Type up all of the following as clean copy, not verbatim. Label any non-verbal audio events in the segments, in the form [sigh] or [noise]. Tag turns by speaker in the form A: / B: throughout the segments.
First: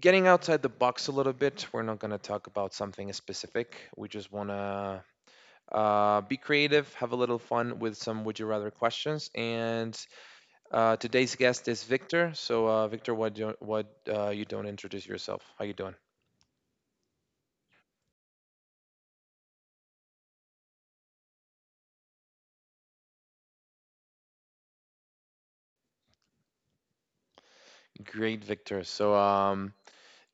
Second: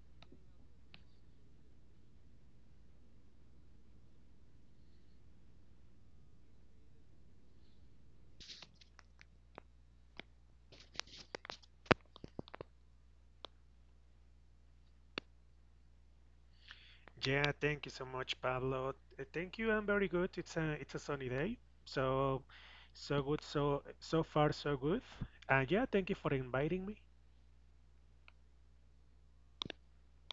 A: getting outside the box a little bit. We're not going to talk about something specific. We just want to be creative, have a little fun with some would you rather questions. And today's guest is Victor. So, Victor, what do, what you don't introduce yourself? How you doing?
B: Yeah, thank you so much, Pablo. Thank you. I'm very good. It's a sunny day, so so good. So so far so good. And yeah, thank you for inviting me.
A: Great, Victor. So,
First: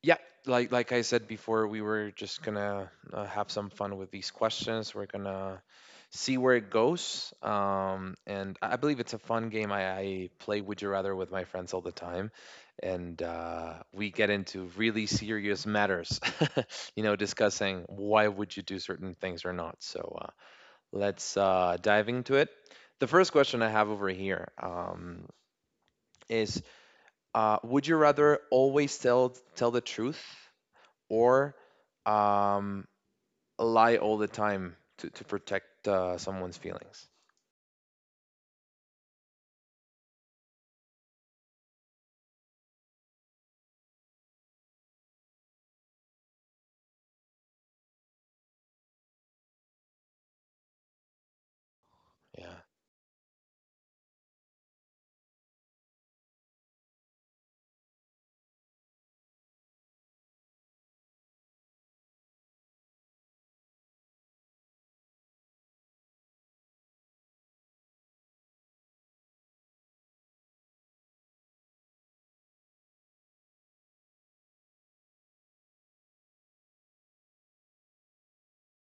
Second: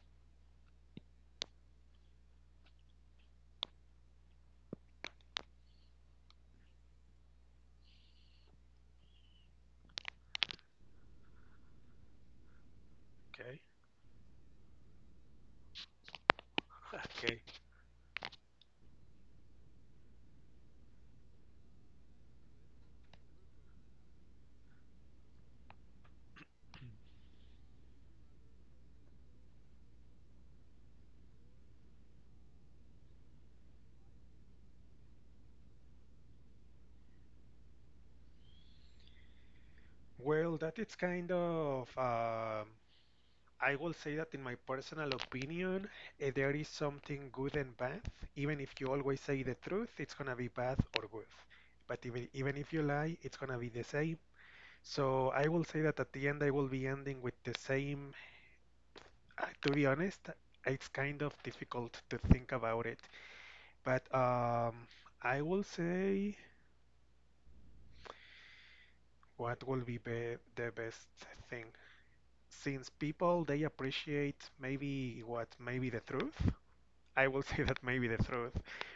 A: Yeah, like I said before, we were just gonna have some fun with these questions. We're gonna see where it goes. And I believe it's a fun game. I play Would You Rather with my friends all the time, and
B: Okay,
A: we get into really serious matters. [laughs]
B: okay.
A: Discussing why would you do certain things or not. So let's dive into it. The first question I have over here is: Would you rather always tell the truth, or um, lie all the time to protect someone's feelings?
B: Well, that is kind of, I will say that in my personal opinion, there is something good and bad. Even if you always say the truth, it's gonna be bad or good. But even
A: Yeah,
B: if you lie, it's gonna be the same. So I will say that at the end, I will be ending with the same. To be honest, it's kind of difficult to think about it, but I will say what will be the best thing. Since people they appreciate maybe what maybe the truth, I will [laughs] say that maybe the truth.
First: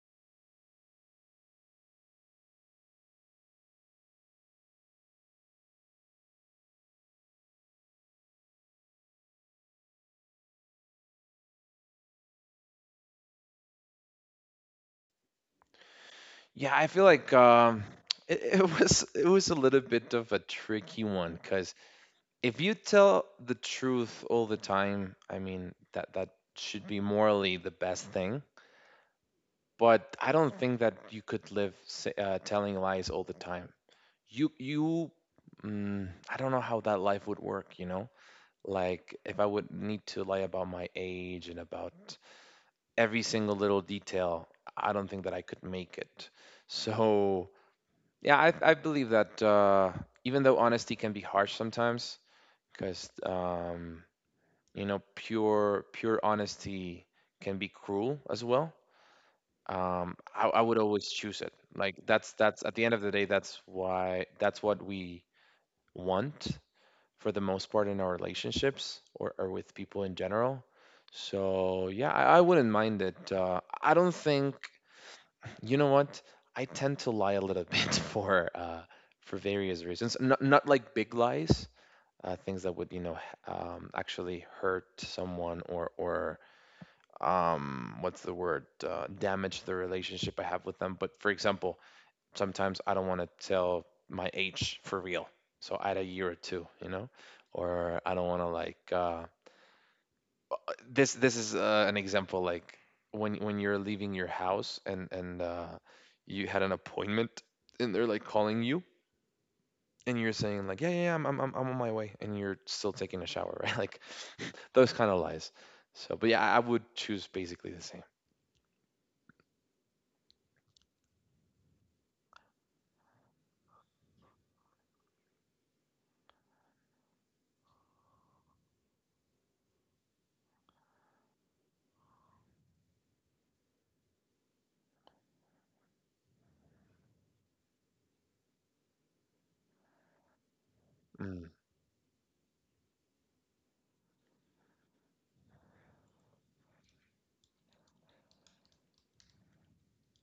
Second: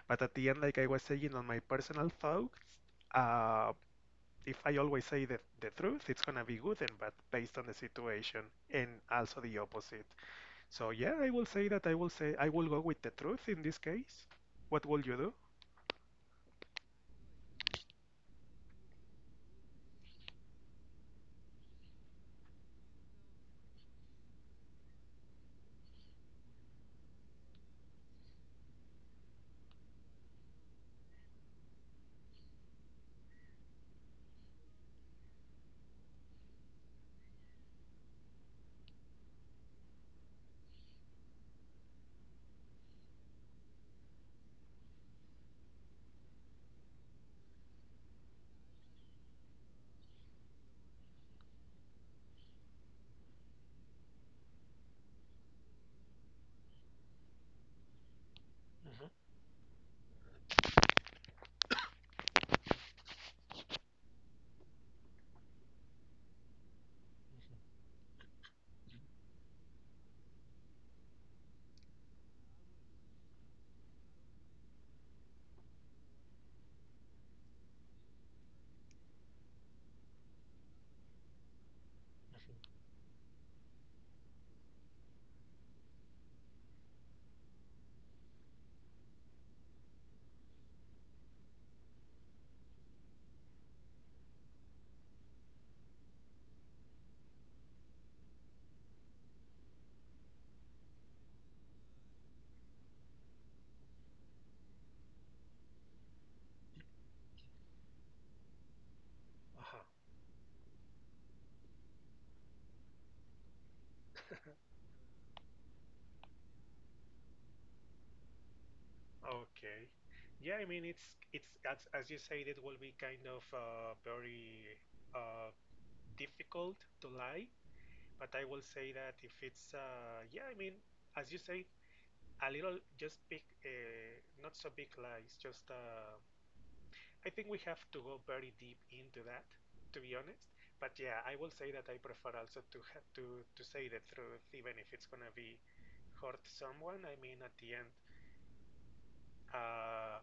B: But at the end, like I was saying on my personal thoughts, uh, if I always say the truth, it's gonna be good and bad based on the situation, and also the opposite. So yeah, I will say that I will go with the truth in this case. What will you do?
A: yeah. I feel like [laughs] it was a little bit of a tricky one because if you tell the truth all the time, I mean that should be morally the best thing. But I don't think that you could live telling lies all the time. You you. I don't know how that life would work, you know? Like, if I would need to lie about my age and about every single little detail, I don't think that I could make it. So, yeah, I believe that even though honesty can be harsh sometimes, because you know, pure honesty can be cruel as well.
B: Mhm.
A: I would always choose it. Like that's at the end of the day, that's what we want for the most part in our relationships or with people in general. So yeah, I wouldn't mind it. I don't think you know what, I tend to lie a little [laughs] bit for various reasons. Not like big lies, things that would, you know, actually hurt someone or what's the word, damage the relationship I have with them. But for example, sometimes I don't want to tell my age for real. So add a year or two, you know, or I don't want to This is an example. Like when you're leaving your house and you had an appointment and they're like calling you
B: Uh-huh.
A: and you're saying like yeah, I'm on my way and you're still taking a shower, right? [laughs] Like [laughs] those kind of lies. So but yeah, I would choose basically the same.
B: Okay. Yeah, I mean it's as you said, it will be kind of very uh, difficult to lie. But I will say that if it's yeah, I mean as you say, a little just big, not so big lies, just I think we have to go very deep into that, to be honest. But yeah, I
A: Mm.
B: will say that I prefer also to have to say the truth, even if it's gonna be hurt someone. I mean, at the end. Uh,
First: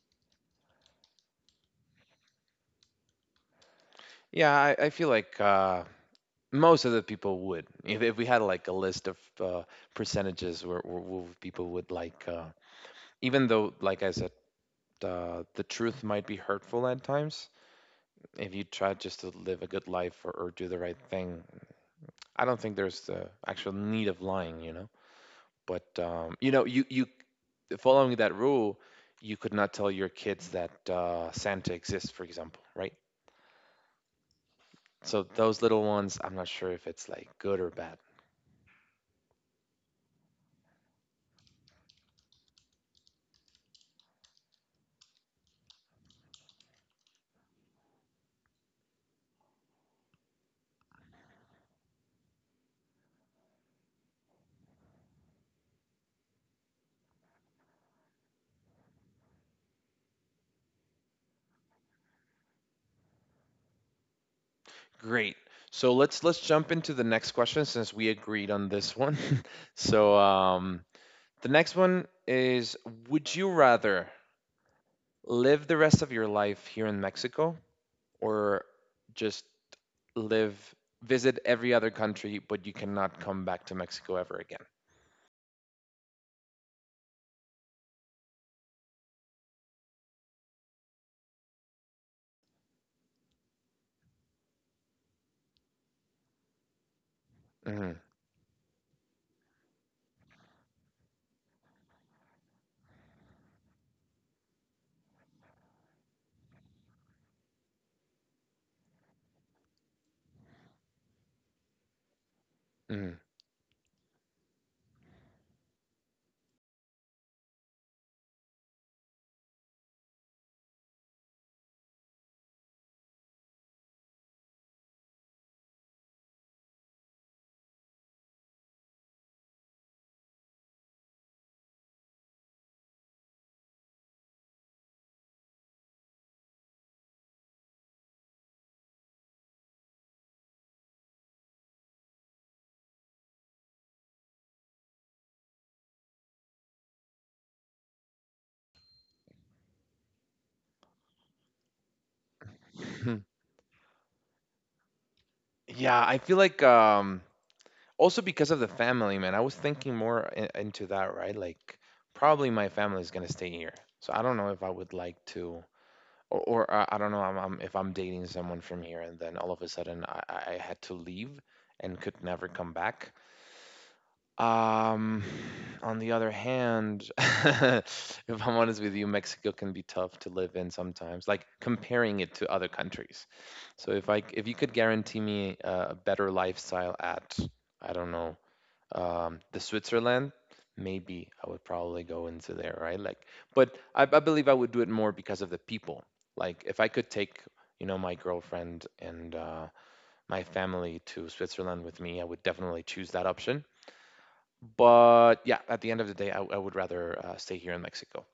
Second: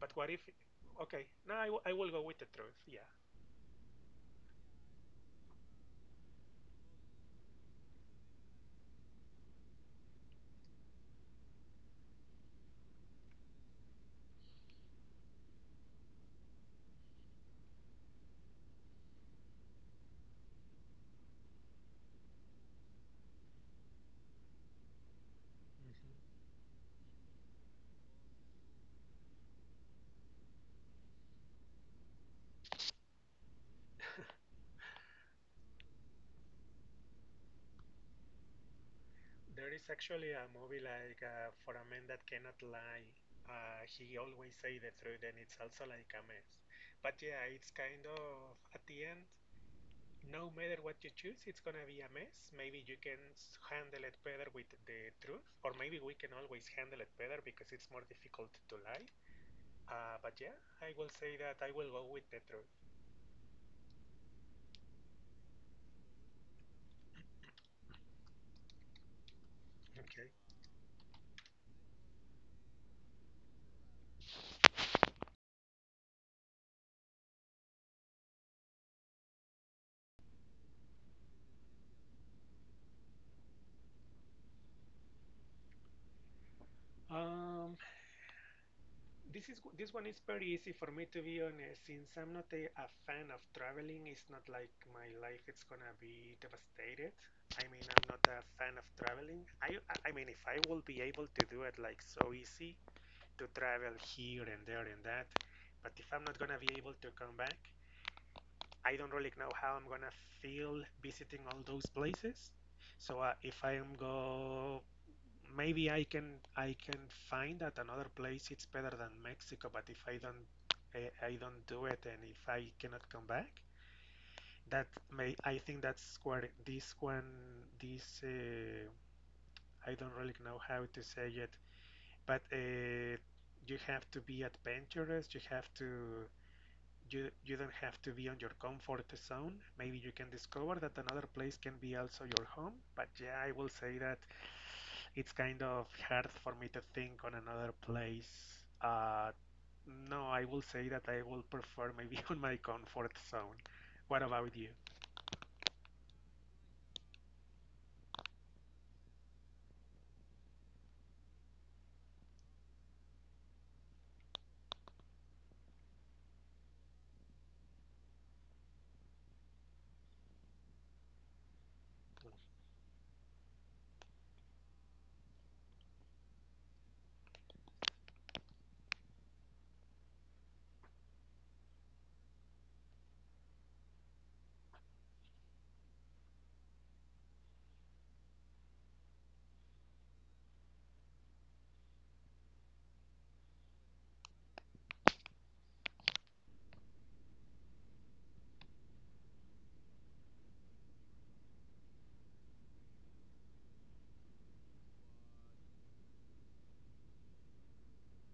B: but what if? Okay, no, I will go with the truth. Yeah.
A: Yeah, I feel like most of the people would. If we had like a list of percentages where people would like, even though, like I said, the truth might be hurtful at times. If you try just to live a good life or do the right thing, I don't think there's the actual need of lying, you know. But
B: Mm-hmm.
A: you know, you following that rule, you could not tell your kids that Santa exists, for example, right? So those little ones, I'm not sure if it's like good or bad.
B: There is actually a movie like for a man that cannot lie. He always say the truth, and it's also like a mess. But yeah, it's kind of at the end. No matter what you choose, it's gonna be a mess. Maybe you can handle it better with the truth, or maybe we can always handle it better because it's more difficult to lie. But yeah, I will say that I will go with the truth.
A: Great. So let's jump into the next question since we agreed on this one. [laughs] So
B: Okay.
A: um, the next one is: Would you rather live the rest of your life here in Mexico, or just live visit every other country, but you cannot come back to Mexico ever
B: Um, this one is pretty easy for me, to be honest. Since I'm not a fan of traveling, it's not like my life is gonna be devastated. I mean,
A: again?
B: I'm not a fan of traveling. I mean, if I will be able to do it like so easy, to travel here and there and that. But if I'm not gonna be able to come back, I don't really know how I'm gonna feel visiting all those places. So
A: Mhm,
B: if I am go, maybe I can find that another place it's better than Mexico. But if I don't I don't do it, and if I cannot come back, that may I think that's where this one this I don't really know how to say it, but you have to be adventurous. You don't have to be on your comfort zone. Maybe you can discover that another place can be also your home. But yeah, I will say that it's kind of hard for me to think on another place. Uh, no, I will say that I will prefer maybe [laughs] on my comfort
A: mhm.
B: zone. What about you?
A: [laughs] Yeah, I feel like also because of the family, man. I was thinking more into that, right? Like probably my family is gonna stay here, so I don't know if I would like to. Or I don't know. I'm If I'm dating someone from here, and then all of a sudden I had to leave and could never come back. Um, [sighs] on the other hand, [laughs] if I'm honest with you, Mexico can be tough to live in sometimes. Like comparing it to other countries. So if I c- if you could guarantee me a better lifestyle at, I don't know, the Switzerland, maybe I would probably go into there, right? Like, but I believe I would do it more because of the people. Like, if I could take, you know, my girlfriend and my family to Switzerland with me, I would definitely choose that option. But yeah, at the end of the day, I would rather stay here in Mexico.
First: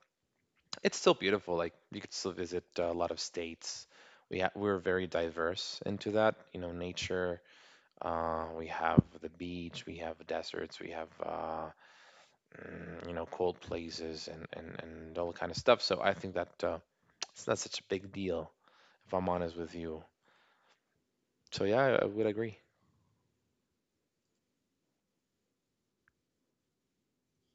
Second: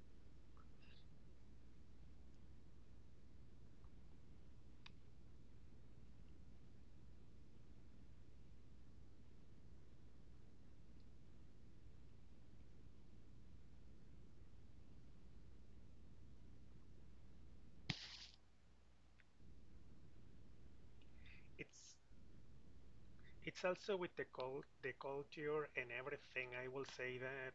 A: It's still beautiful. Like, you could still visit a lot of states. We're very diverse into that, you know, nature. We have the beach, we have deserts, we have you know, cold places and all kind of stuff. So I think that it's not such a big deal, if I'm honest with you. So yeah, I,
B: It's
A: I would agree.
B: Also with the culture and everything. I will say that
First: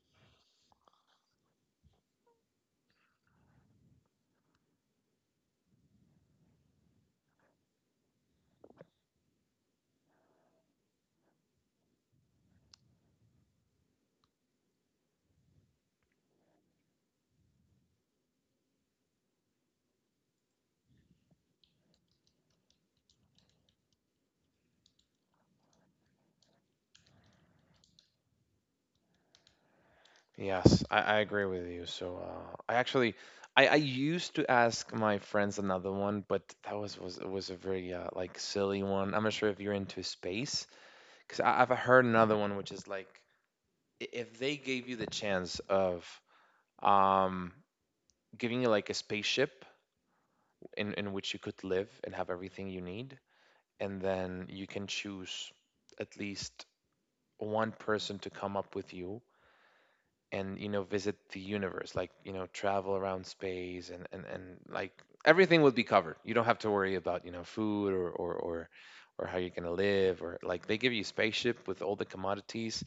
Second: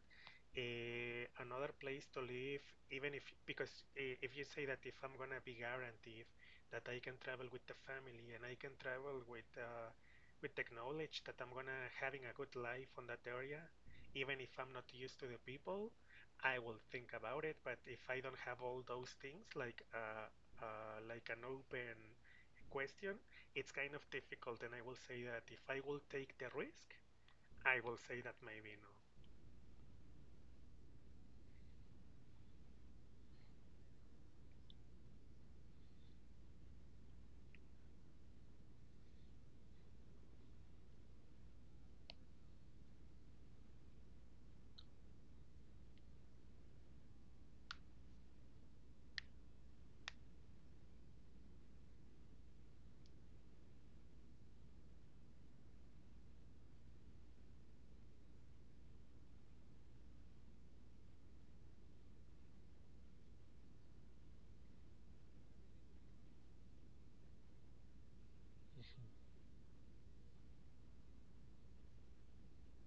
B: another place to live, even if, because if you say that if I'm gonna be guaranteed that I can travel with the family and I can travel with the knowledge that I'm gonna having a good life on that area, even if I'm not used to the people, I will think about it. But if I don't have all those things, like an open question, it's kind of difficult, and I will say that if I will take the risk, I will say that maybe no.
A: Yes, I agree with you. So I used to ask my friends another one, but that was a very like silly one. I'm not sure if you're into space, because I've heard another one, which is like, if they gave you the chance of, um giving you like a spaceship in which you could live and have everything you need, and then you can choose at least one person to come up with you, and, you know, visit the universe, like, you know, travel around space and like, everything will be covered, you don't have to worry about, you know, food or
B: Mm-hmm.
A: how you're going to live, or like they give you a spaceship with all the commodities,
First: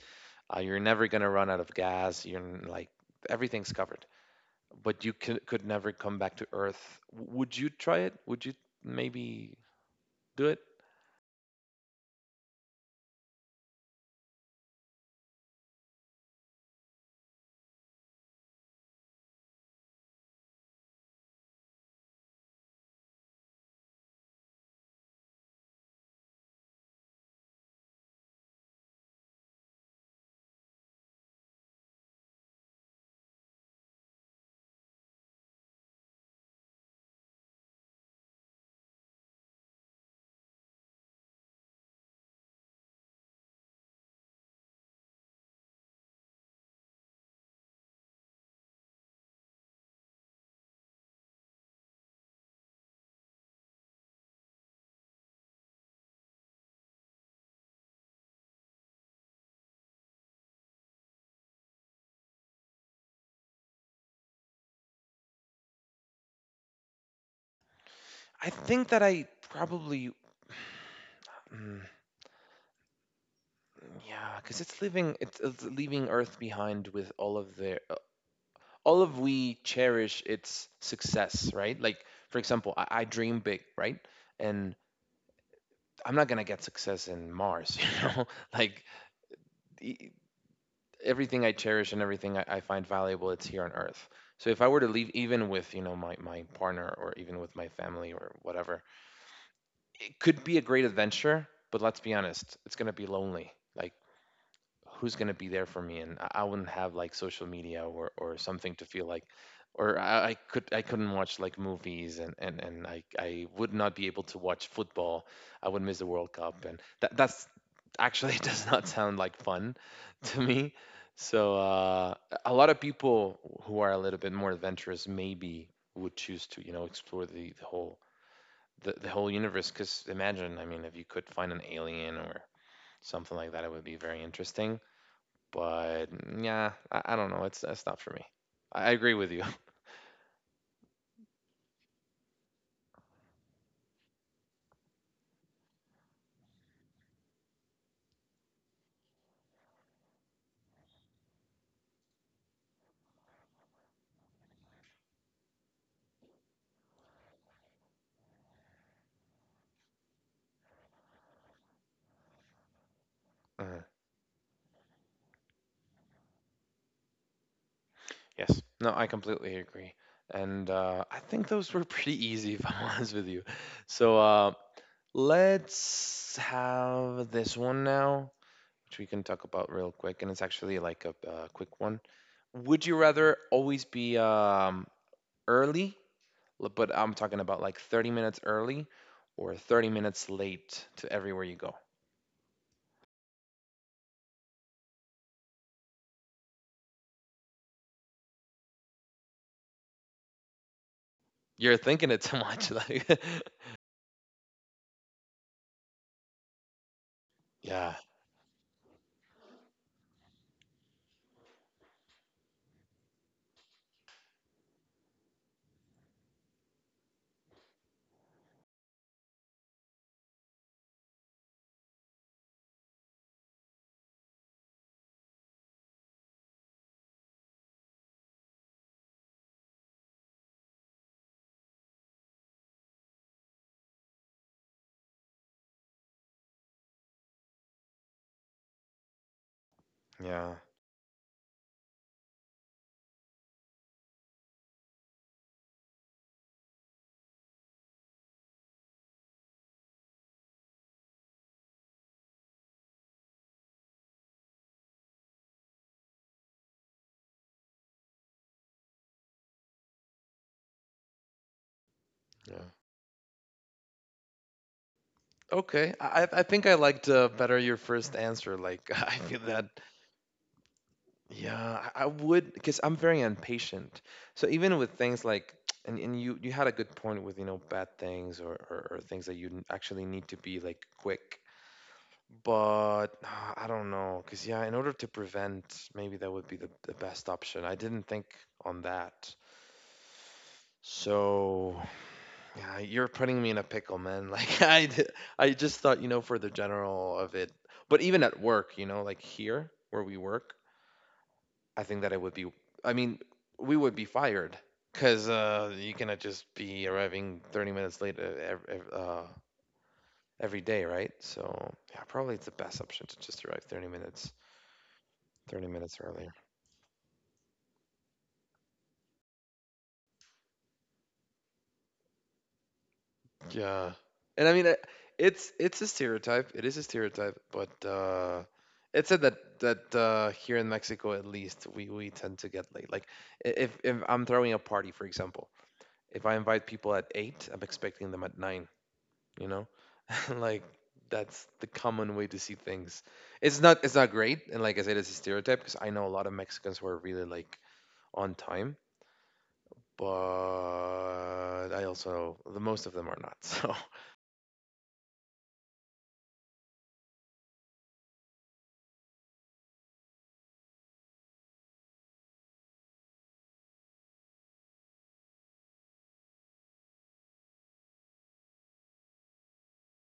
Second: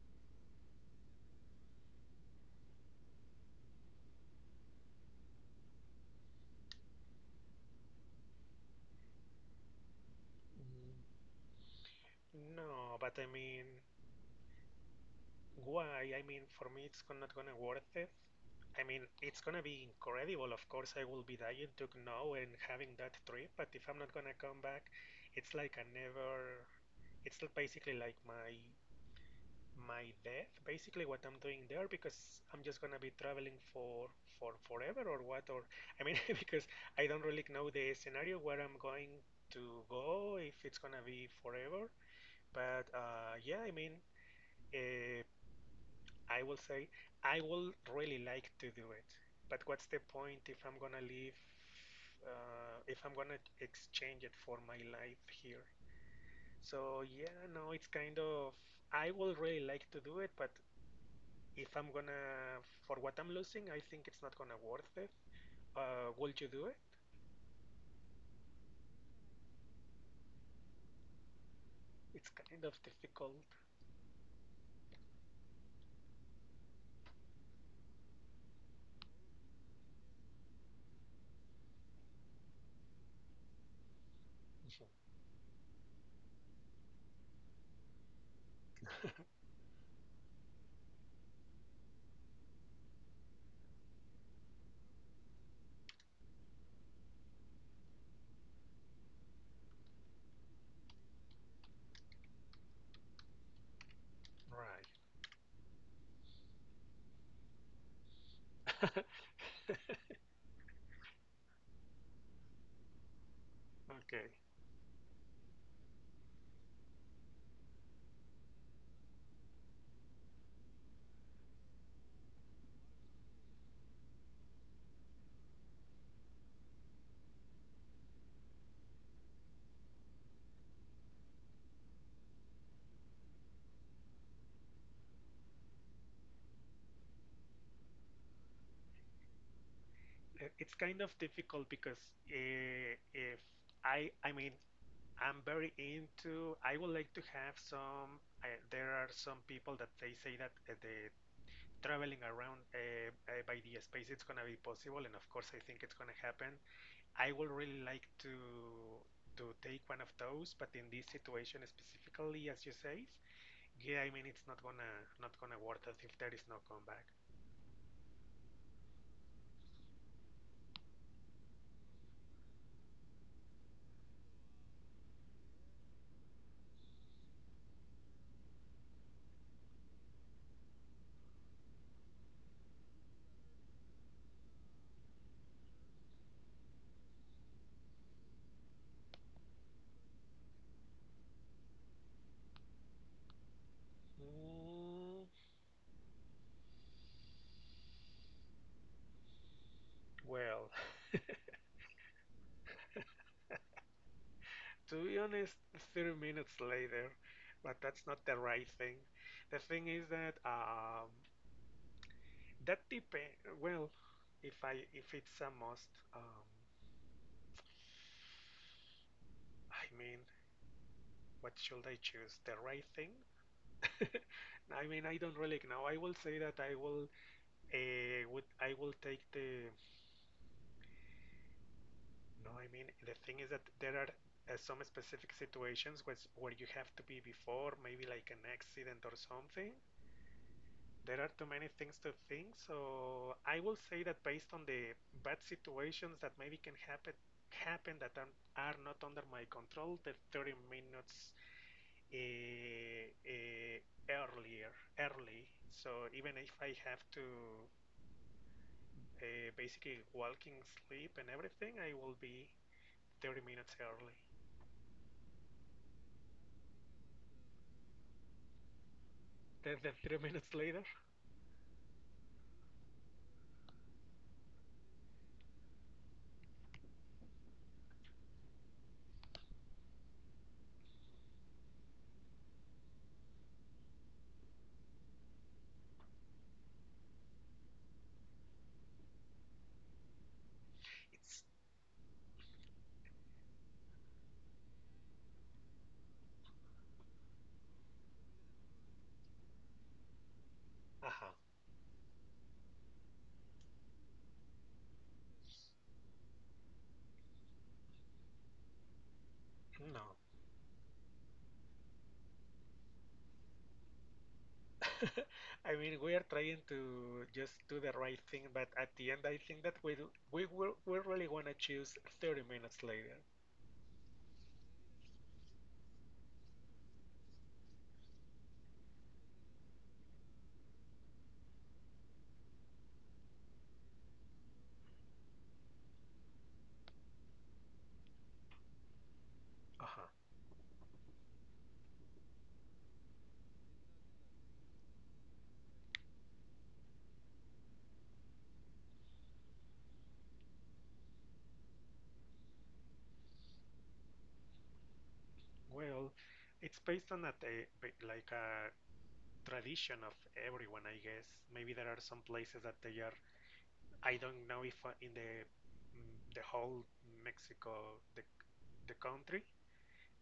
A: you're never going to run out of gas, you're like, everything's covered, but could never come back to Earth. Would you try it? Would you maybe do it?
B: No, but I mean, why? I mean, for me, it's not gonna worth it. I mean, it's gonna be incredible. Of course, I will be dying to know and having that trip. But if I'm not gonna come back, it's like I never. It's basically like my death, basically what I'm doing there, because I'm just gonna be traveling for forever or what? Or I mean, [laughs] because I don't really know the scenario where I'm going to go, if it's gonna be forever. But yeah, I mean, uh, I will say I will really like to do it. But what's the point if I'm gonna leave? If I'm gonna exchange it for my life here? So yeah, no, it's kind of I will really like to do it, but if I'm gonna, for what I'm losing, I think it's not gonna worth it. Will you do it?
A: I think that I probably... Mm,
B: It's kind of difficult.
A: yeah, because it's it's leaving Earth behind with all of their, all of we cherish its success, right? Like for example, I dream big, right? And I'm not gonna get success in Mars, [laughs] you know. Like
B: [laughs]
A: e- everything I cherish and everything I find valuable, it's here on Earth. So if I were to leave, even with, you know, my partner or even with my family or whatever, it could be a great adventure. But let's be honest, it's gonna be lonely. Like,
B: Right.
A: who's going to be there for me? And I wouldn't have like social media or something to feel like, or I could I couldn't watch like movies and I would
B: [laughs]
A: not be able
B: Okay.
A: to watch football. I would miss the World Cup, and that's actually [laughs] does not sound like fun [laughs] to me. So a lot of people who are a little bit more adventurous maybe would choose to, you know, explore the whole the whole universe, because imagine, I mean, if you could find an alien or something like that, it would be very interesting, but yeah, I don't know. It's That's not for me. I agree with you. [laughs]
B: It's kind of difficult because if I mean, I'm very into, I would like to have some, there are some people that they say that the traveling around by the space it's gonna be possible, and of course I think it's gonna happen. I would really like to take one of those, but in this situation specifically, as you say,
A: Uh,
B: yeah, I mean it's not gonna work out if there is no comeback.
A: yes. No, I completely agree. And I think those were [laughs] pretty easy, if I'm [laughs] honest with you. So let's have this one now, which we can talk about real quick. And it's actually like a, quick one. Would you rather always be early, but I'm talking about like 30 minutes early, or 30 minutes late to everywhere you go?
B: Mm, well,
A: You're thinking it too much. [laughs] Like,
B: to be honest, 30 minutes later, but
A: [laughs] yeah.
B: that's not the right thing. The thing is that that depends. Well, if I if it's a must, um, I mean, what should I choose? The right thing. [laughs] I mean, I don't really know. I will say that I will take the. No, I mean, the thing is that there are some specific situations where you have to be before, maybe like an accident or something.
A: Yeah,
B: There are too many things to think, so I will say that based on the bad situations that maybe can happen that are not under my control, the 30 minutes uh, uh, early. So even if I have to basically walking, sleep, and everything, I will be
A: yeah.
B: 30 minutes early.
A: Okay, I think I liked better your first answer. Like, [laughs] I feel that,
B: Then, 30 [laughs] minutes later,
A: yeah, I would, because I'm very impatient. So even with things like, [tsk] and you had a good point with, you know, bad things, or things that you actually need to be like quick. But [sighs] I don't know, because yeah, in order to prevent, maybe that would be the best option. I didn't think on that.
B: it's.
A: So yeah, you're putting me in a pickle, man. [laughs] I just thought, you know, for the general of it. But even at work, you know, like here where we work,
B: Uh huh.
A: I think that it would be, I mean, we would be fired, cuz uh, you cannot just be arriving 30 minutes late
B: No.
A: every day, right? So, yeah, probably it's the best option to just arrive
B: [laughs]
A: 30
B: I mean,
A: minutes
B: we are
A: earlier.
B: trying to just do the right thing, but at the end, I think that we really want to choose 30 minutes later.
A: Yeah. And I mean, it's a stereotype. It is a stereotype, but it said that here in Mexico, at least, we tend to get late. Like if I'm throwing a party, for example, if I invite people at eight, I'm expecting them at nine. You know,
B: Uh huh.
A: [laughs] like that's the common way to see things. It's not great, and like I said, it's a stereotype because I know a lot of Mexicans who are really like on time, but I also the most of them are not. [laughs] So.
B: Well, it's based on a like a tradition of everyone, I guess. Maybe there are some places that they are. I don't know if in the the whole Mexico, the country.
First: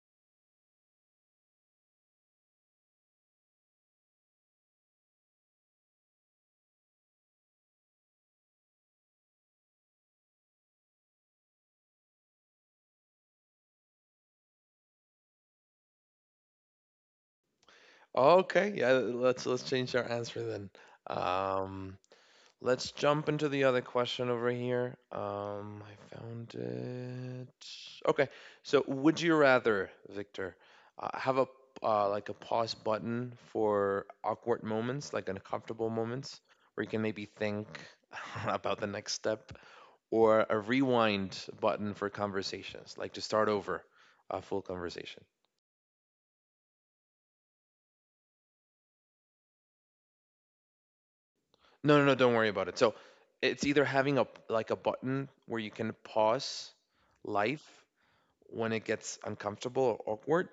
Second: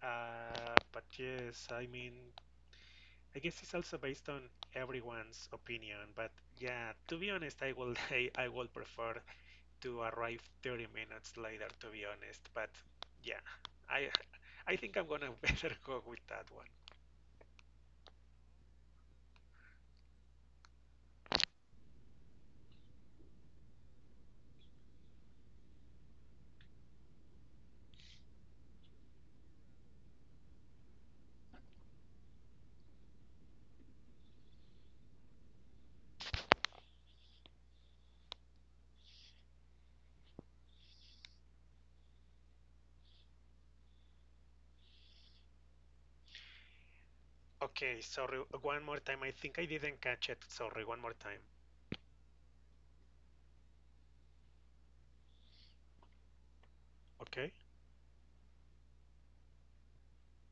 B: But yes, I mean, I guess it's also based on everyone's opinion. But yeah, to be honest, I will [laughs] I will prefer to arrive 30 minutes later. To be honest, but yeah, I I think I'm gonna [laughs] better go with that one.
A: Oh, okay, yeah, let's change our answer then. Um, let's jump into the other question over here. I found it. Okay, so would you rather, Victor, have a like a pause button for awkward moments, like uncomfortable moments, where you can maybe think [laughs] about the next step, or a rewind button for conversations, like to start over a full conversation?
B: Okay, sorry, one more time. I think I didn't catch it. Sorry, one more time.
A: No, no, no, don't worry about it. So it's either having a like a button where you can pause
B: Okay,
A: life when it gets uncomfortable or awkward.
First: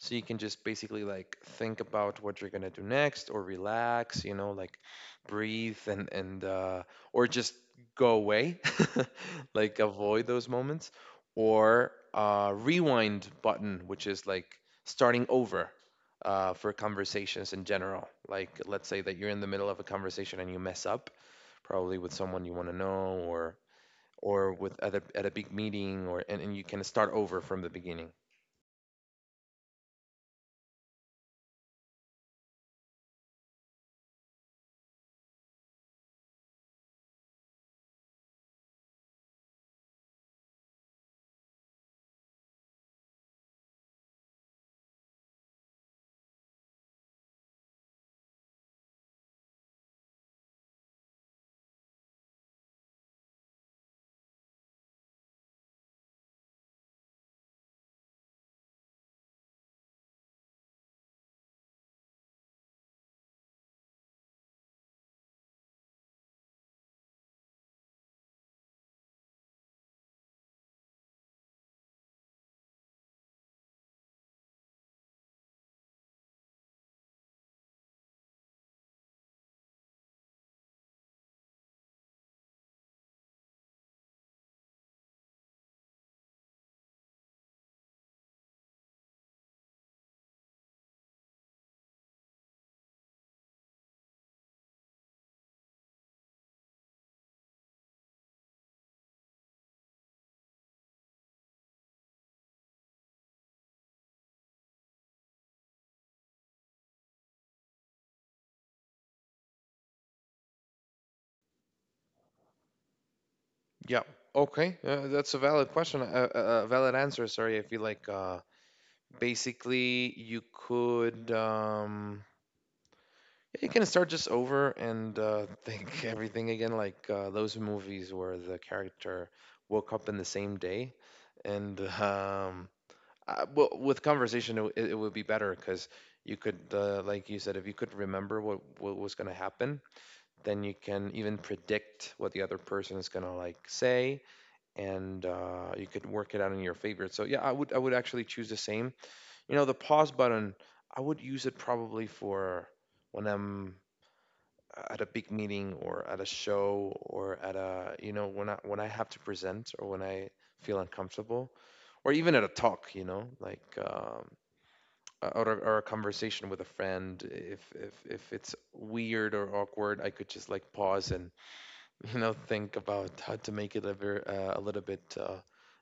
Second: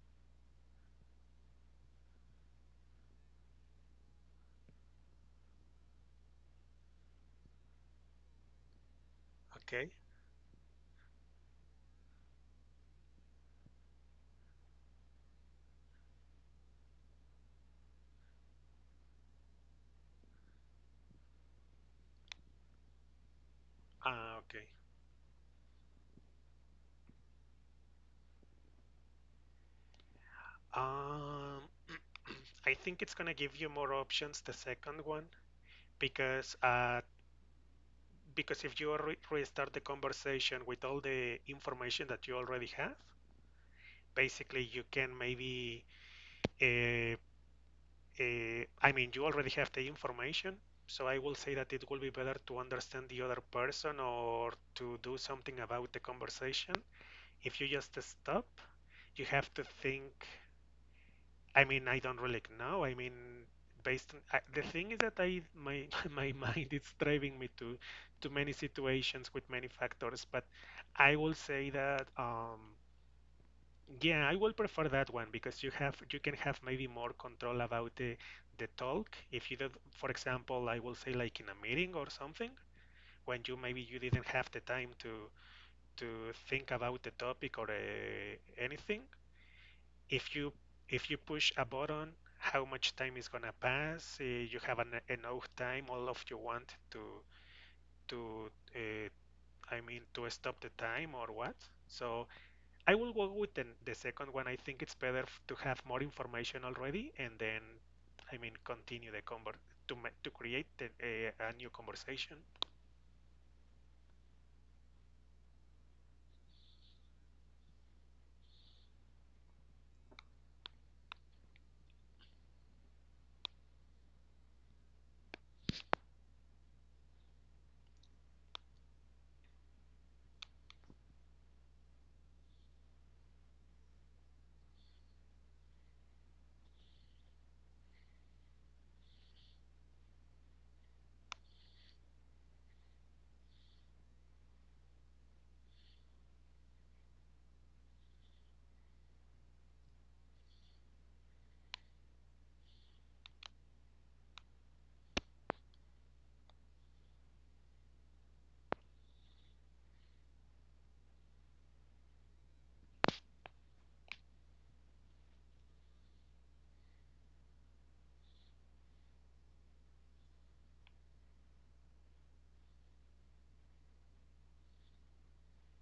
A: So you can just basically like think about what you're gonna do next or relax, you know, like breathe and or just go away, [laughs] like
B: okay,
A: avoid those moments, or rewind button, which is like starting over for conversations in general. Like let's say that you're in the middle of a conversation and you mess up, probably with someone you want to know
B: ah,
A: or
B: okay.
A: with at a big meeting or and you can start over from the beginning.
B: Um, [clears throat] I think it's gonna give you more options, the second one, because uh, because if you restart the conversation with all the information that you already have, basically you can maybe, uh, I mean, you already have the information. So I will say that it will be better to understand the other person or to do something about the conversation. If you just stop, you have to think. I mean, I don't really know. I mean, based on the thing is that I my [laughs] my mind is driving me to many situations with many factors, but I will say that yeah, I will prefer that one because you can have maybe more control about the talk. If you did, for example, I will say like in a meeting or something when you maybe you didn't have the time to think about the topic or anything. If you push a button, how much time is gonna pass? Uh, you have enough time all of you want to to uh, I mean to stop the time, or what? So I will go with the second one, I think it's better to have more information already and then I mean continue the conver to to create a new conversation.
A: Yeah. Okay. That's a valid question. A valid answer. Sorry. I feel like basically you could yeah, you can start just over and think [laughs] everything again, like those movies where the character woke up in the same day, and well, with conversation it, it would be better because you could, like you said, if you could remember what was gonna happen, then you can even predict what the other person is gonna like say, and you could work it out in your favor. So yeah, I would actually choose the same. You know, the pause button, I would use it probably for when I'm at a big meeting or at a show or at a you know when I have to present or when I feel uncomfortable or even at a talk. You know, like. Or, or a conversation with a friend if if it's weird or awkward I could just like pause and you know think about how to make it a ver a little bit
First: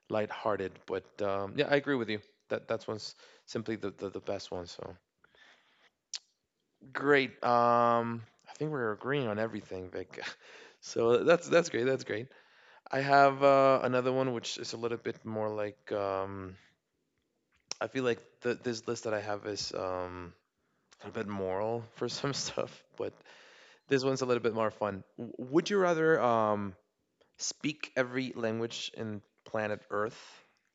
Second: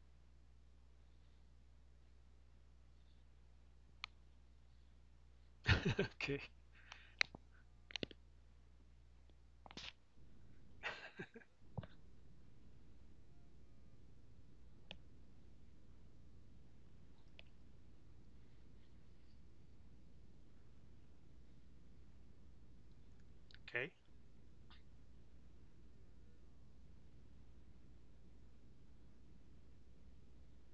A: lighthearted. But yeah, I agree with you. That that's one's simply the, the best one. So
B: Okay.
A: great. I think we're agreeing on everything, Vic. [laughs] So that's great. That's great. I have another one which is a little bit more like I feel like the, this list that I have is a bit moral for some [laughs] stuff, but
B: Okay,
A: this one's a little bit more fun. Would you rather speak every language in planet Earth,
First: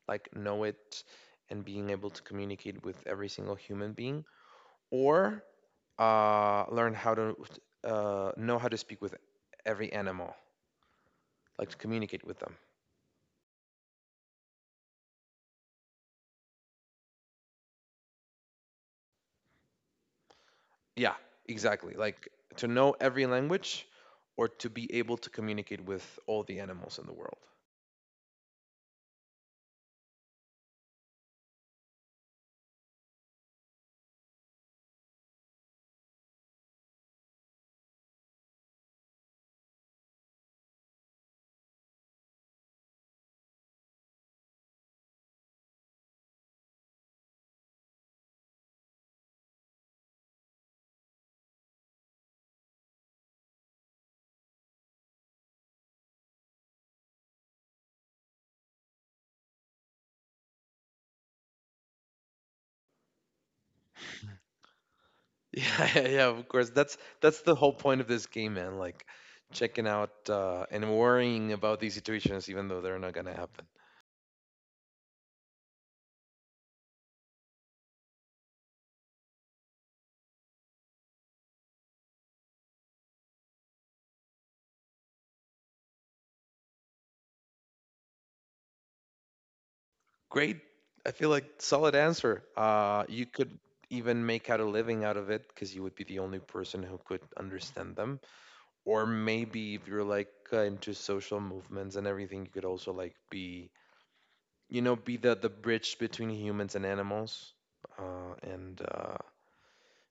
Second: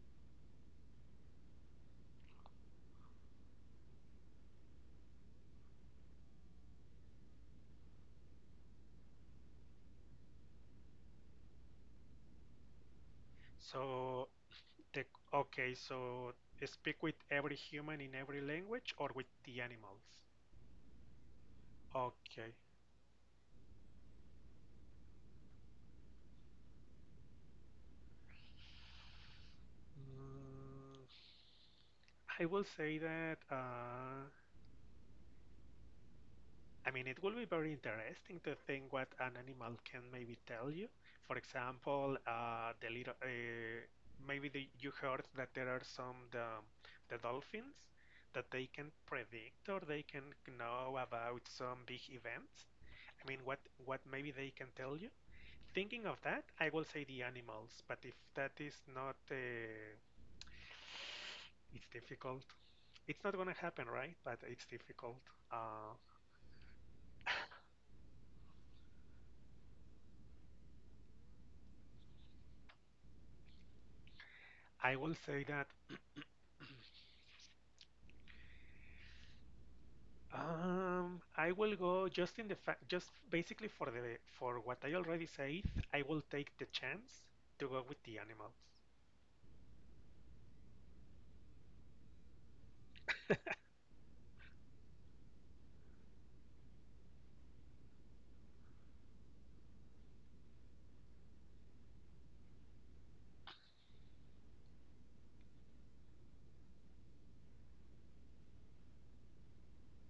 A: like know it and being able to communicate with every single human being, or learn how to know how to speak with every animal, like to communicate with them.
B: so the okay so speak with every human in every language or with the animals?
A: Yeah, exactly. Like
B: Okay.
A: to know every language or to be able to communicate with all the animals in the world. [laughs]
B: Mm, I will say that, I mean, it will be very interesting to think what an animal can maybe tell you. For example, the little, maybe you heard that there are the dolphins that they can predict or they can know about some big events. I mean, what maybe they can tell you. Thinking of that, I will say the animals, but if that is not, it's difficult. It's not gonna happen, right? But it's difficult.
A: Yeah,
B: Uh,
A: yeah, yeah, of course. That's the whole point of this game, man. Like checking out and worrying about these situations, even though they're not gonna happen.
B: I will say that I will go just in the fact, just basically for the for what I already said. I will take the chance to go with the animals.
A: Great. I feel like solid answer. You could even make out a living out of it because you would be the only person who could understand them. Or maybe if you're like into social movements and everything, you could also like be, you know, be the bridge between humans and animals, and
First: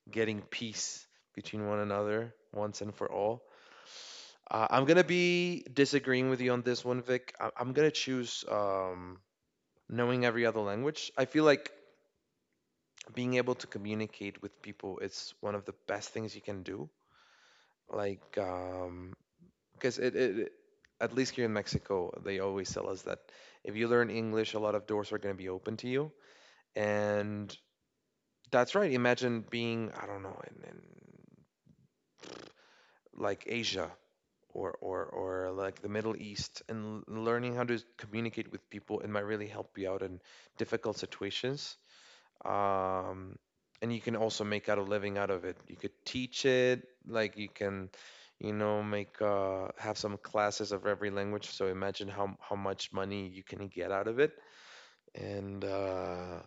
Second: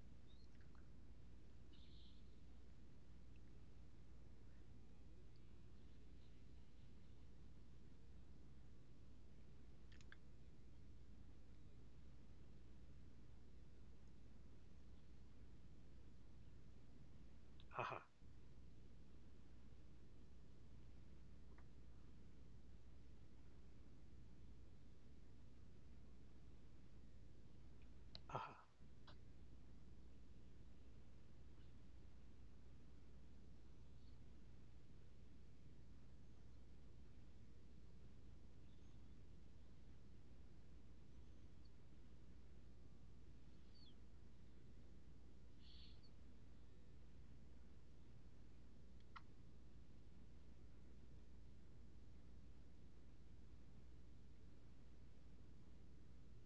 A: getting peace between one another once and for all. I'm gonna be disagreeing with you on this one, Vic. I'm gonna choose knowing every other language. I feel like being able to communicate with people is one of the best things you can do.
B: Uh-huh,
A: Like, because it, at least here in Mexico, they always tell us that if you learn English, a lot of doors are going to be open to you. And
B: uh-huh.
A: that's right. Imagine being, I don't know, in like Asia or, or, or like the Middle East and learning how to communicate with people. It might really help you out in difficult situations. um, and you can also make out a living out of it. You could teach it, like you can, you know, make have some classes of every language. So imagine how much money you can get out of it, and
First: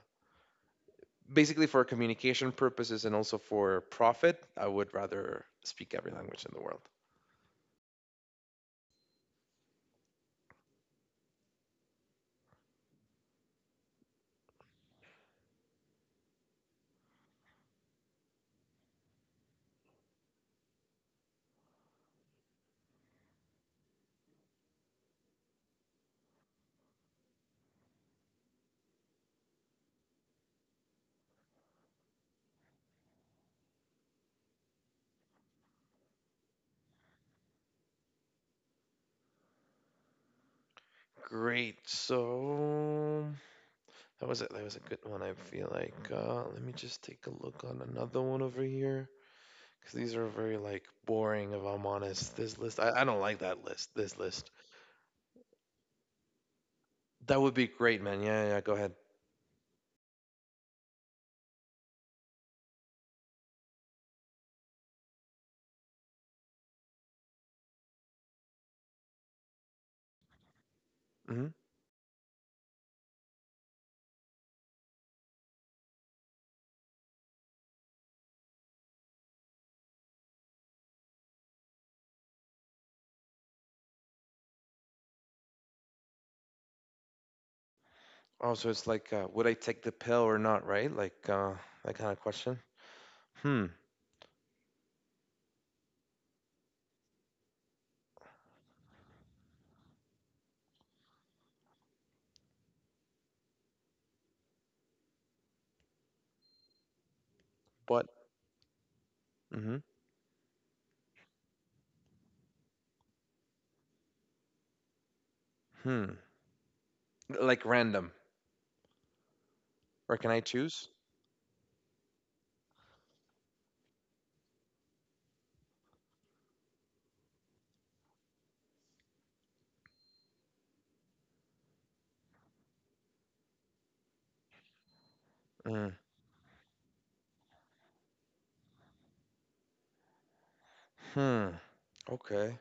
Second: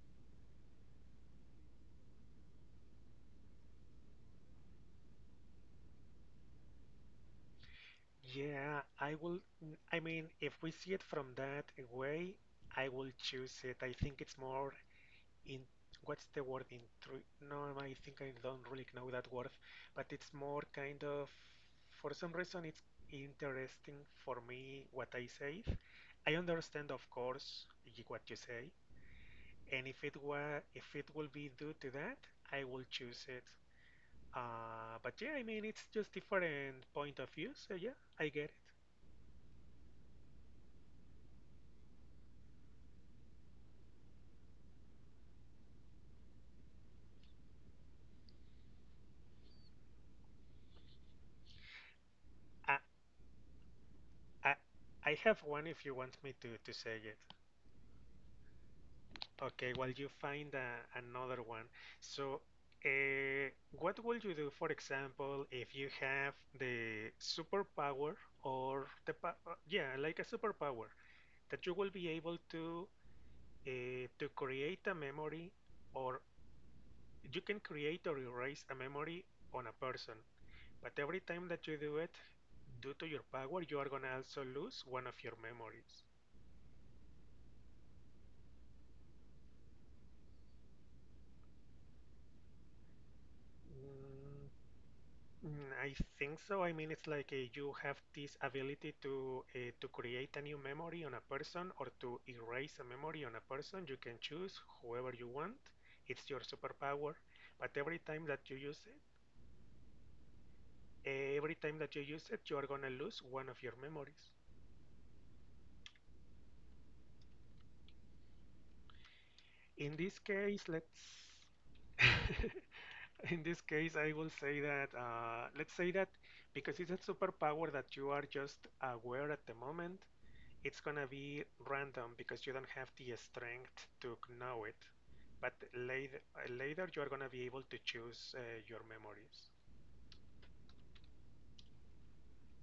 A: basically for communication purposes and also for profit, I would rather speak every language in the world.
B: Yeah, I will. I mean, if we see it from that way, I will choose it. I think it's more in what's the word in true? No, I think I don't really know that word, but it's more kind of for some reason it's interesting for me what I say. I understand, of course, what you say, and if it were if it will be due to that, I will choose it. But yeah, I mean, it's just different point of view, so yeah, I get it.
A: Great. So that was it. That was a good one. I feel like. Let me just take a look on another one over here. Because these are very like boring. If I'm honest, this
B: I,
A: list I don't like that list. This list
B: I, I have one if you want me to say it.
A: that would be great, man. Yeah, yeah, yeah, go ahead.
B: Okay, well, you find another one. So, uh, what would you do, for example, if you have the superpower or the pa yeah, like a superpower
A: Hmm.
B: that you will be able to create a memory, or you can create or erase a memory on a person, but every time that you do it, due to your power, you are gonna also lose one of your memories.
A: Also, it's like, would I take the pill or not? Right? Like that kind of question. Hmm.
B: Mm, Mm, I think so. I mean, it's like you have this ability to create a new memory on a person or to erase a memory on a person. You can choose whoever you want. It's your superpower. But every
A: What?
B: time that you use it,
A: Hmm.
B: every time that you use it, you are gonna lose one of your memories.
A: Hmm. Like random,
B: In this
A: or can I
B: case,
A: choose?
B: let's [laughs] in this case, I will say that let's say that because it's a superpower that you are just aware at the moment. It's gonna be random because you don't have the strength to know it. But
A: Mm.
B: later, later you are gonna be able to choose your memories.
A: Hmm. Okay.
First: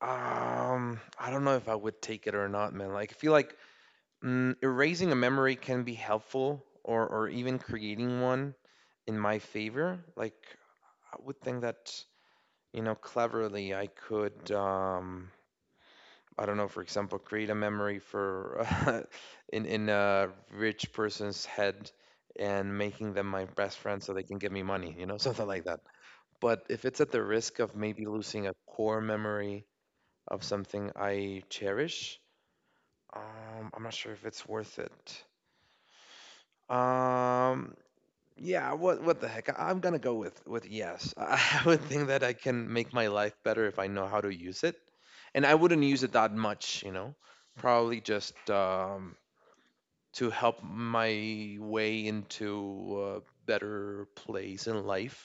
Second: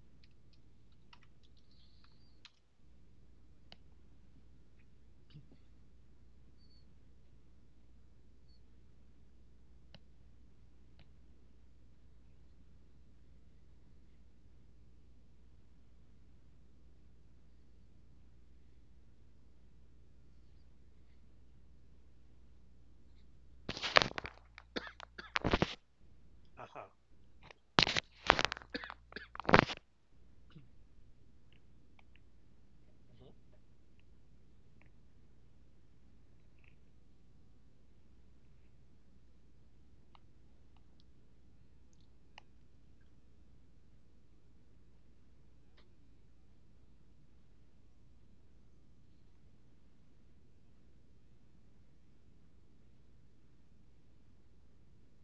A: I don't know if I would take it or not, man. Like, I feel like mm, erasing a memory can be helpful, or even creating one in my favor. Like, I would think that you know, cleverly, I could, I don't know, for example, create a memory for [laughs] in a rich person's head and making them my best friend so they can give me money, you know, [laughs] something like that. But if
B: Uh-huh.
A: it's at the risk of maybe losing a core memory of something I cherish, I'm not sure if it's worth it. Um, Yeah, what the heck? I'm gonna go with yes. [laughs] I would think that I can make my life better if I know how to use it, and I wouldn't use it that much, you know. Probably just to help my way into a better place in life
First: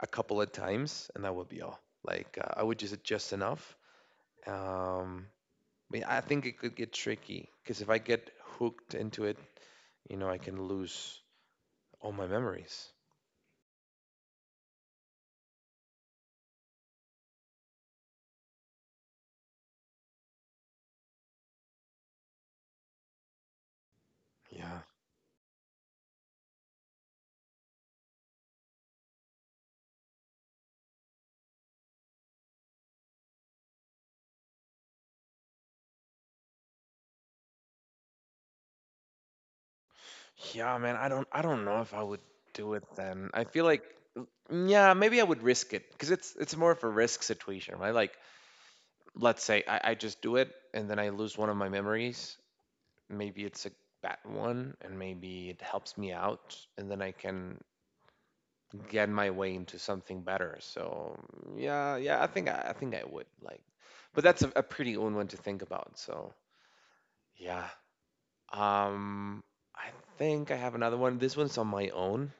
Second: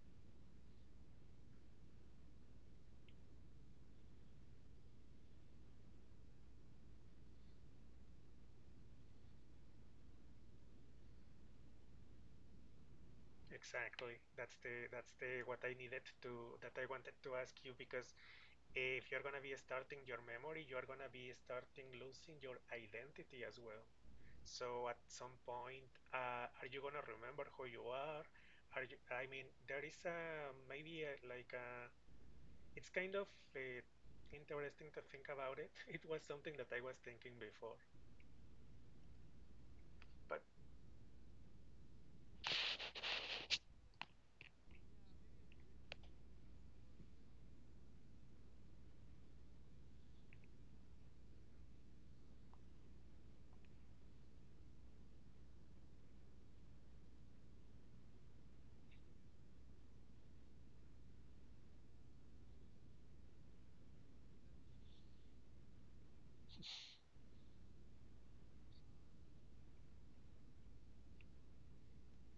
A: a couple of times, and that would be all. Like I would use it just enough. Um, but yeah, I think it could get tricky because if I get hooked into it, you know, I can lose all my memories.
B: Exactly. That's the what I needed to that I wanted to ask you because if you're gonna be starting your memory, you're gonna be starting losing your identity as well.
A: Yeah.
B: So at some point, are you gonna remember who you are? Are you? I mean, there is a maybe a, like a it's kind of uh, interesting to think about it. [laughs] It was something that I was thinking before, but
A: Yeah, man, I don't know if I would do it then. I feel like mm, yeah, maybe I would risk it because it's more of a risk situation, right? Like let's say I just do it and then I lose one of my memories. Maybe it's a bad one and maybe it helps me out and then I can get my way into something better. So yeah, yeah, I think I would like but that's a pretty own one to think about. So yeah. Um I think I have another one. This one's on my own.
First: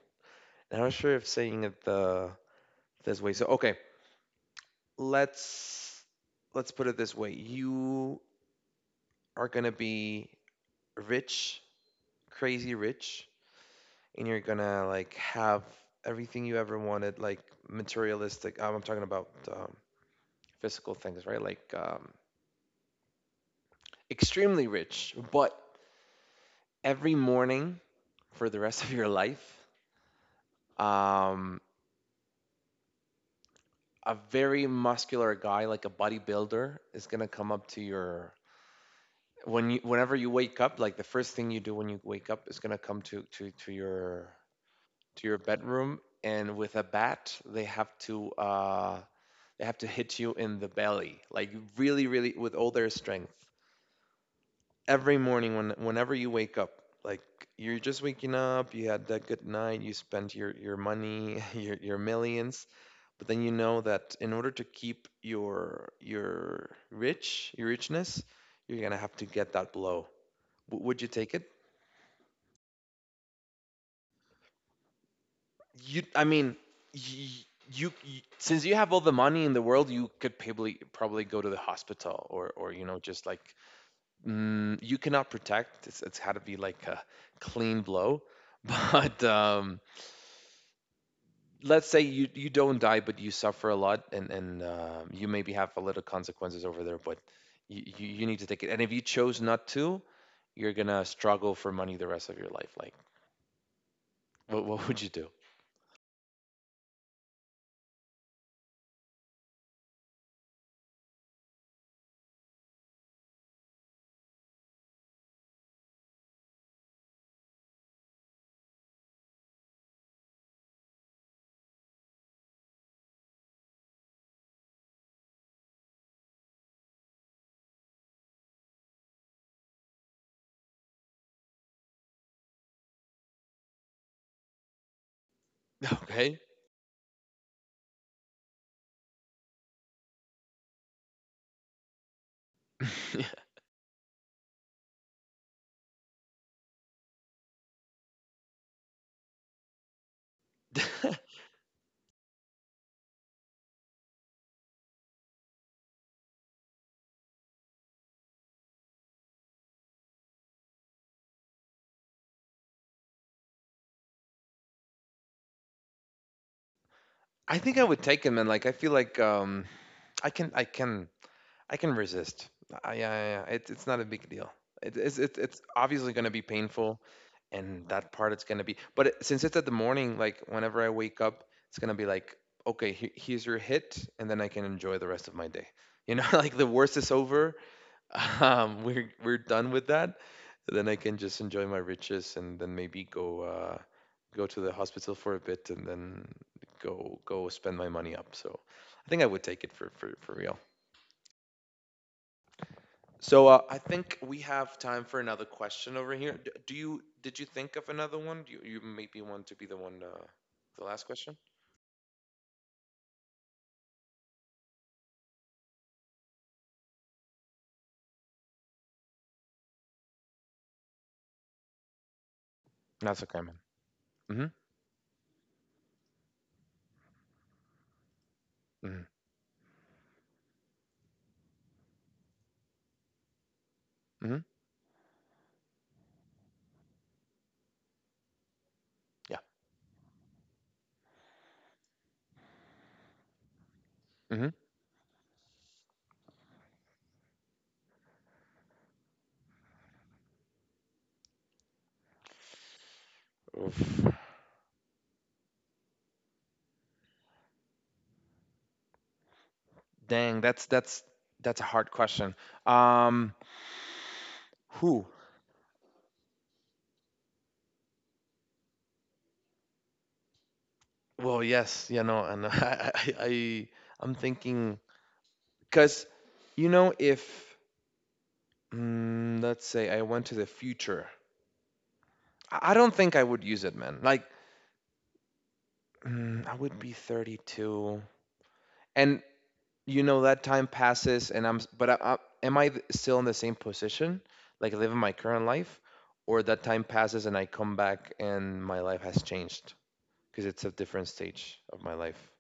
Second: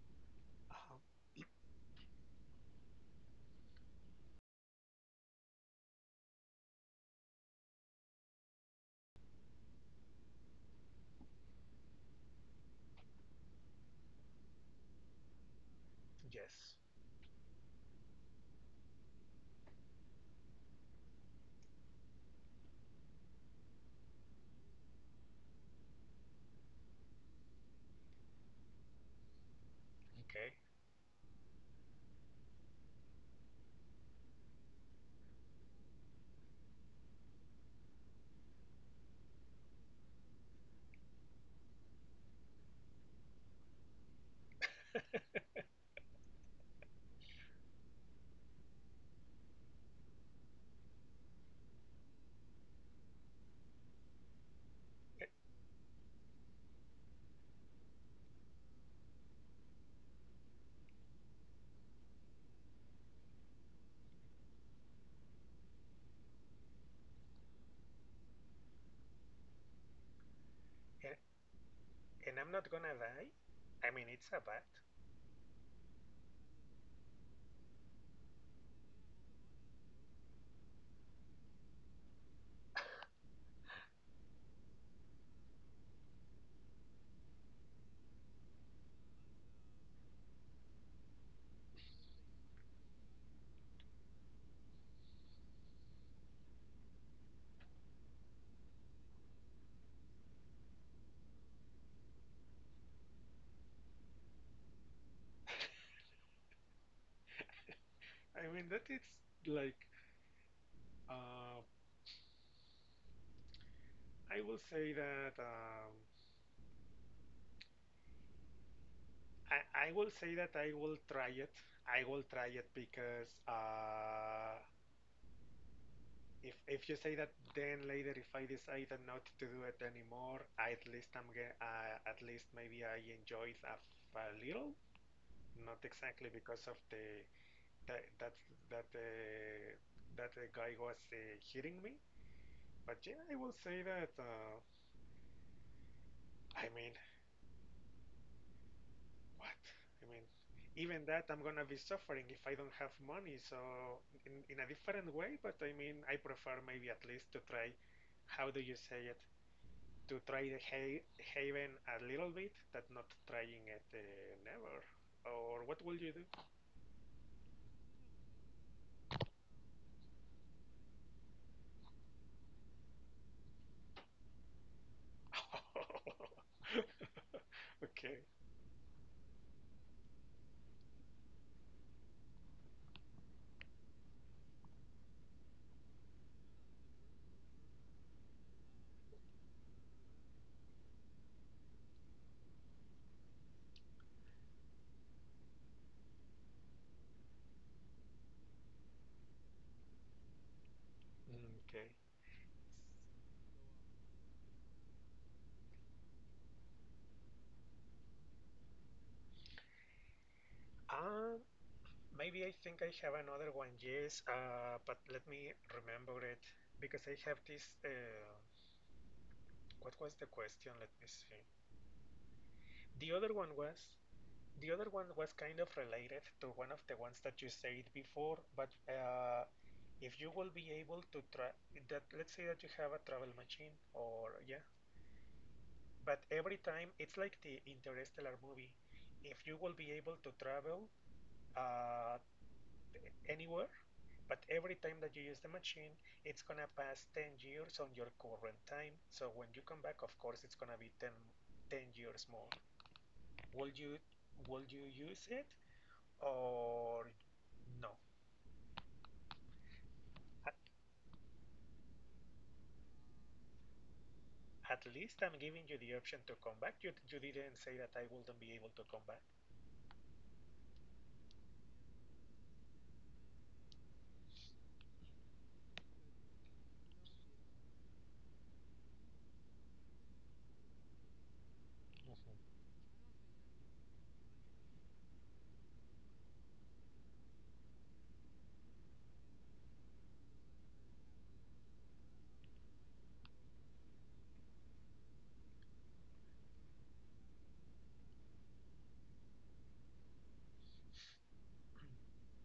A: I'm not
B: uh,
A: sure if saying it the this way. So okay, let's let's put it this way. You are gonna be rich, crazy rich, and you're gonna like have everything you
B: yes,
A: ever wanted, like materialistic. I'm talking about um, physical things, right? Like extremely rich, but every morning for the rest [laughs] of your life,
B: okay.
A: um, a very muscular guy, like a bodybuilder, is gonna come up to your when you whenever you wake up like the first thing you do when you wake up is going to come to your bedroom and with a bat they have to hit you in the belly like really really with all their strength every morning when whenever you wake up like you're just waking up you had that good night you spent your money [laughs] your millions but then you know that in order to keep your rich your richness you're going to have to get that blow. Would you
B: And,
A: take it?
B: and I'm not gonna lie. I mean, it's a bat.
A: You, I mean, you, you since you have all the money in the world, you could probably probably go to the hospital or you know just like mm, you cannot protect. It's had to be like a clean blow. [laughs] But let's say you you don't die, but you suffer a lot, and you maybe have a little consequences over there. But you, you need to take it. And if you chose not to, you're gonna struggle for money the rest of your life. Like, what would you do?
B: I mean, that it's like uh, I will say that I will say that I will try it. I will try it because if you say that, then later if I decide not to do it anymore, I, at least I'm ge- at least maybe I enjoyed a little, not
A: [laughs]
B: exactly
A: Okay.
B: because of the that that that that the guy was hitting me. But yeah, I
A: [laughs]
B: will say that. I mean, what? I mean, even
A: Yeah.
B: that
A: [laughs]
B: I'm gonna be suffering if I don't have money. So in a different way, but I mean, I prefer maybe at least to try. How do you say it? To try the ha- haven a little bit, that not trying it never. Or what will you do?
A: I think I would take 'em, and, like, I feel like, I can I can resist. I, yeah, yeah, yeah, it's not a big deal. It it's obviously gonna be painful,
B: [laughs]
A: and that
B: okay.
A: part it's gonna be, but it, since it's at the morning, like, whenever I wake up, it's gonna be like, "Okay, he here's your hit," and then I can enjoy the rest of my day. You know, [laughs] like, the worst is over. [laughs] We're done with that. Then I can just enjoy my riches and then maybe go go to the hospital for a bit and then go spend my money up. So I think I would take it for for real.
B: Mm, okay.
A: So I think we have time for another question over here. D- do you did you think of another one? Do you, you maybe want to be the one the last question?
B: Um, maybe I think I have another one, yes, but let me remember it because I have this. What was the question? Let me see. The
A: That's
B: other
A: okay,
B: one
A: man.
B: was.
A: Mm-hmm.
B: The other one was kind of related to one of the ones that you said before, but
A: Mm-hmm.
B: if you will be able to try that, let's say that you have a travel machine, or
A: Mm-hmm.
B: yeah, but every time it's like the Interstellar movie.
A: Yeah.
B: If you will be able to travel uh, anywhere, but
A: Mm-hmm.
B: every time that you use the machine, it's gonna pass 10 years on your current time. So when you come back, of course, it's gonna be 10, years more. Will
A: Oof.
B: you will you use it or no?
A: Dang,
B: At,
A: that's that's a hard question. Um,
B: at
A: who?
B: least I'm giving you the option to come back. You didn't say that I wouldn't be able to come back.
A: Well, yes, you know, and [laughs] I, I'm thinking because, you know, if let's say I went to the future,
B: Mhm.
A: I don't think I would use it, man. Like, mm, I would be 32, and you know that time passes, and I'm, s- but am I still in the same position, like living my current life, or that time passes and I come back and my life has changed because it's a different stage of my life.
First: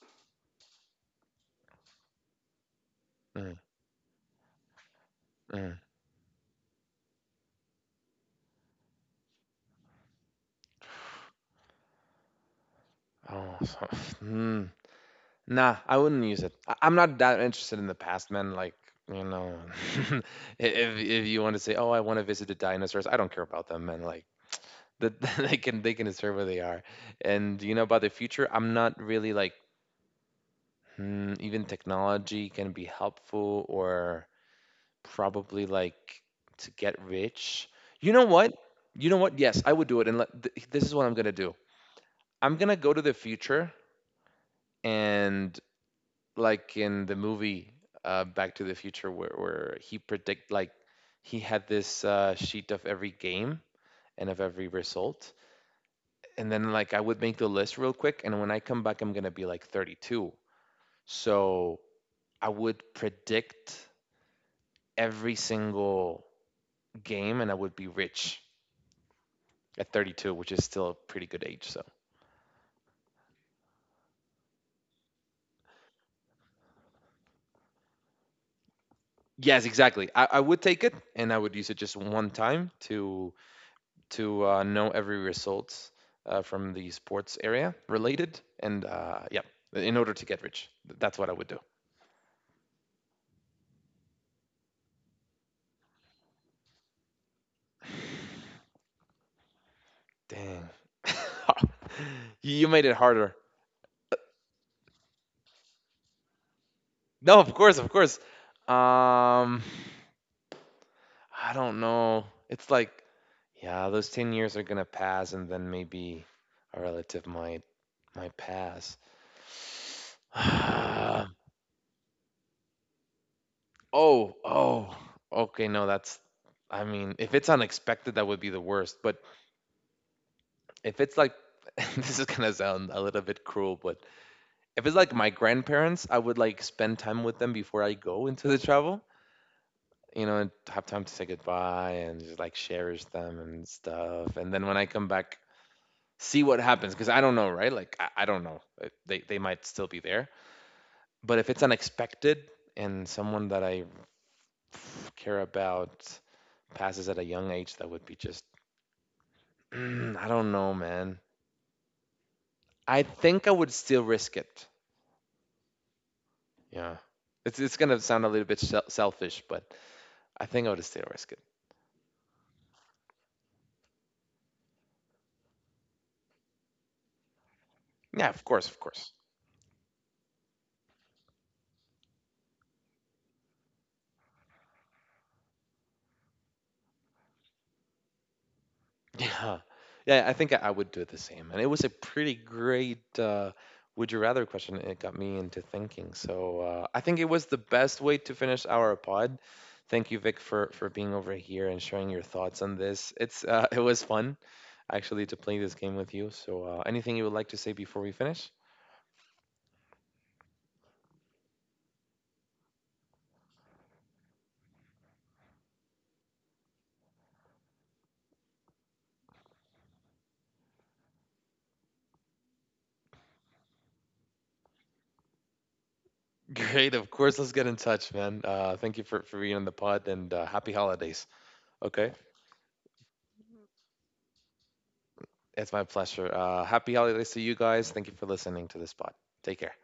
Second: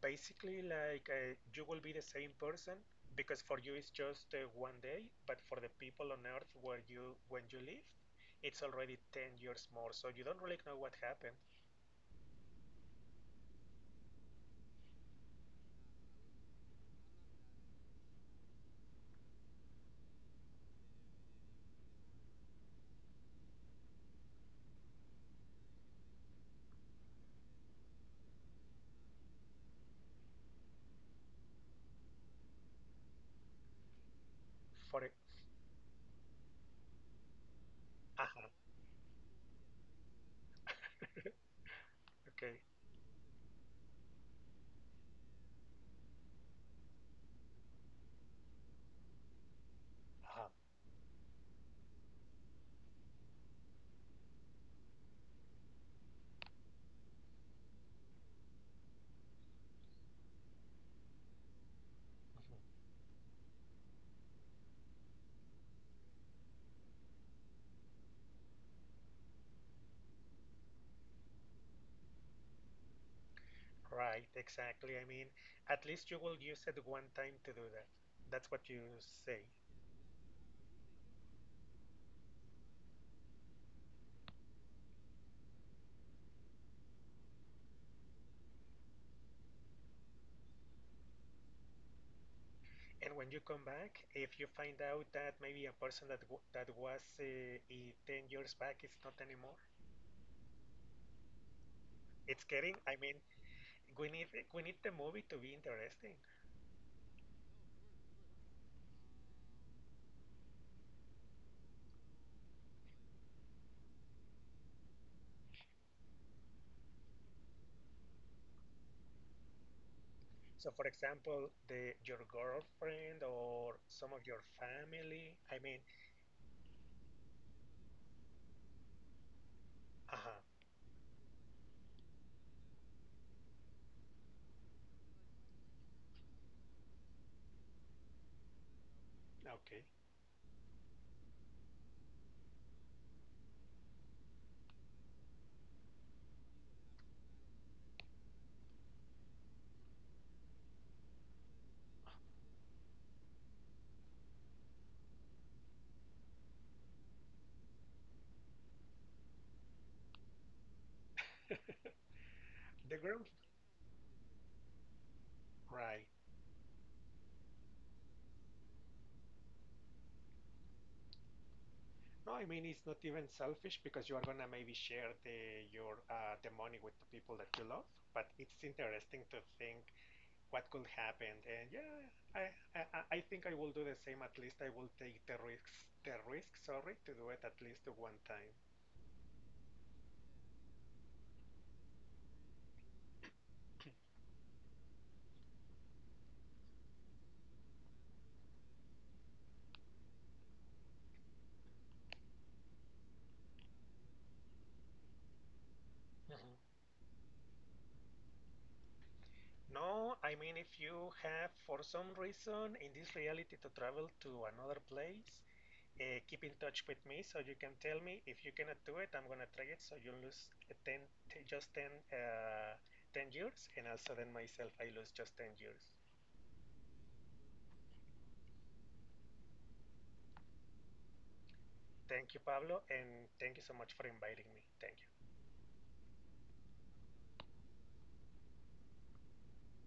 B: Basically, like you will be the same person because
A: Mm,
B: for you it's just one day, but for the
A: mm.
B: people on Earth where you when you live, it's already 10 years more. So you don't really know what happened.
A: Oh, [laughs] so, mm. Nah, I wouldn't use it. I- I'm not that interested in the past, man. Like, you know, [laughs] if you want to say, "Oh, I want to visit the dinosaurs," I don't care about them, man. Like, the, [laughs] they can deserve where they are. And you know, about the future, I'm not really like, hmm, even technology can be helpful or
B: For it.
A: probably like to get rich. You know
B: Uh-huh.
A: what? You know what? Yes, I would do it. And let, this is what I'm gonna do. I'm
B: Okay.
A: gonna go to the future and, like in the movie Back to the Future, where he
B: Uh-huh.
A: predict, like he had this sheet of every game and of every result, and then like I would make the list real quick, and when I come back, I'm gonna be like 32. So I
B: Mhm.
A: would predict every single game, and I would be rich at 32, which is still a pretty good age. So
B: Right. Exactly. I mean, at least you will use it one time to do that. That's what you say.
A: yes, exactly. I would take it, and I would use it just one time to know every result from the sports area related. And yeah, in order to get rich, that's what I would do.
B: And when you come back, if you find out that maybe a person that w that was I- 10 years back is not anymore,
A: Dang. [laughs]
B: it's
A: You
B: getting.
A: made it
B: I mean,
A: harder.
B: we need we need the movie to be interesting.
A: No, of course, of course. Um, I don't know. It's like, yeah, those 10 years are gonna pass, and then maybe a relative might pass. [sighs]
B: So, for
A: Oh,
B: example, the your girlfriend or some of your
A: oh.
B: family. I
A: Okay,
B: mean,
A: no, that's, I mean, if it's unexpected, that would be the worst. But
B: uh-huh.
A: if it's like, [laughs] this is gonna sound a little bit cruel, but if it's like my grandparents, I would like spend time with them before I go into the travel,
B: Okay.
A: you know, and have time to say goodbye and just like cherish them and stuff. And then when I come back, see what happens because I don't know, right? Like I don't know. They they might still be there, but if it's unexpected and someone that I care about passes at a young age, that would be just [clears throat] I don't know, man.
B: The
A: I
B: girl.
A: think I would still risk it.
B: Right.
A: Yeah. It's gonna sound a little bit selfish, but I think I would still risk it.
B: No, I mean it's not even selfish because you are gonna maybe share the your the money with the people that you love. But
A: Yeah, of
B: it's
A: course, of course.
B: interesting
A: [laughs]
B: to think what could happen. And yeah, I I think I will do the same. At least I will take the risks the risk. Sorry, to do it at least one time.
A: Yeah, yeah. I think I would do it the same. And it was a pretty great "Would you rather" question. It got me into thinking. So I think it was the best way to finish our pod. Thank you, Vic, for being over here and sharing your thoughts on this. It's [laughs] it was fun actually to play this game with you.
B: Mhm.
A: So anything you would like to say before we finish?
B: No, I mean if you have for some reason in this reality to travel to another place, keep in touch with me so you can tell me if you cannot do it, I'm gonna try it. So you lose 10, just 10, uh, 10 years, and also then myself, I lose just 10 years.
A: Great, of course. Let's get in touch, man. Thank you for being on the pod and happy holidays. Okay,
B: Thank you, Pablo, and thank you so much for inviting me. Thank you.
A: it's my pleasure. Happy holidays to you guys. Thank you for listening to this pod. Take care.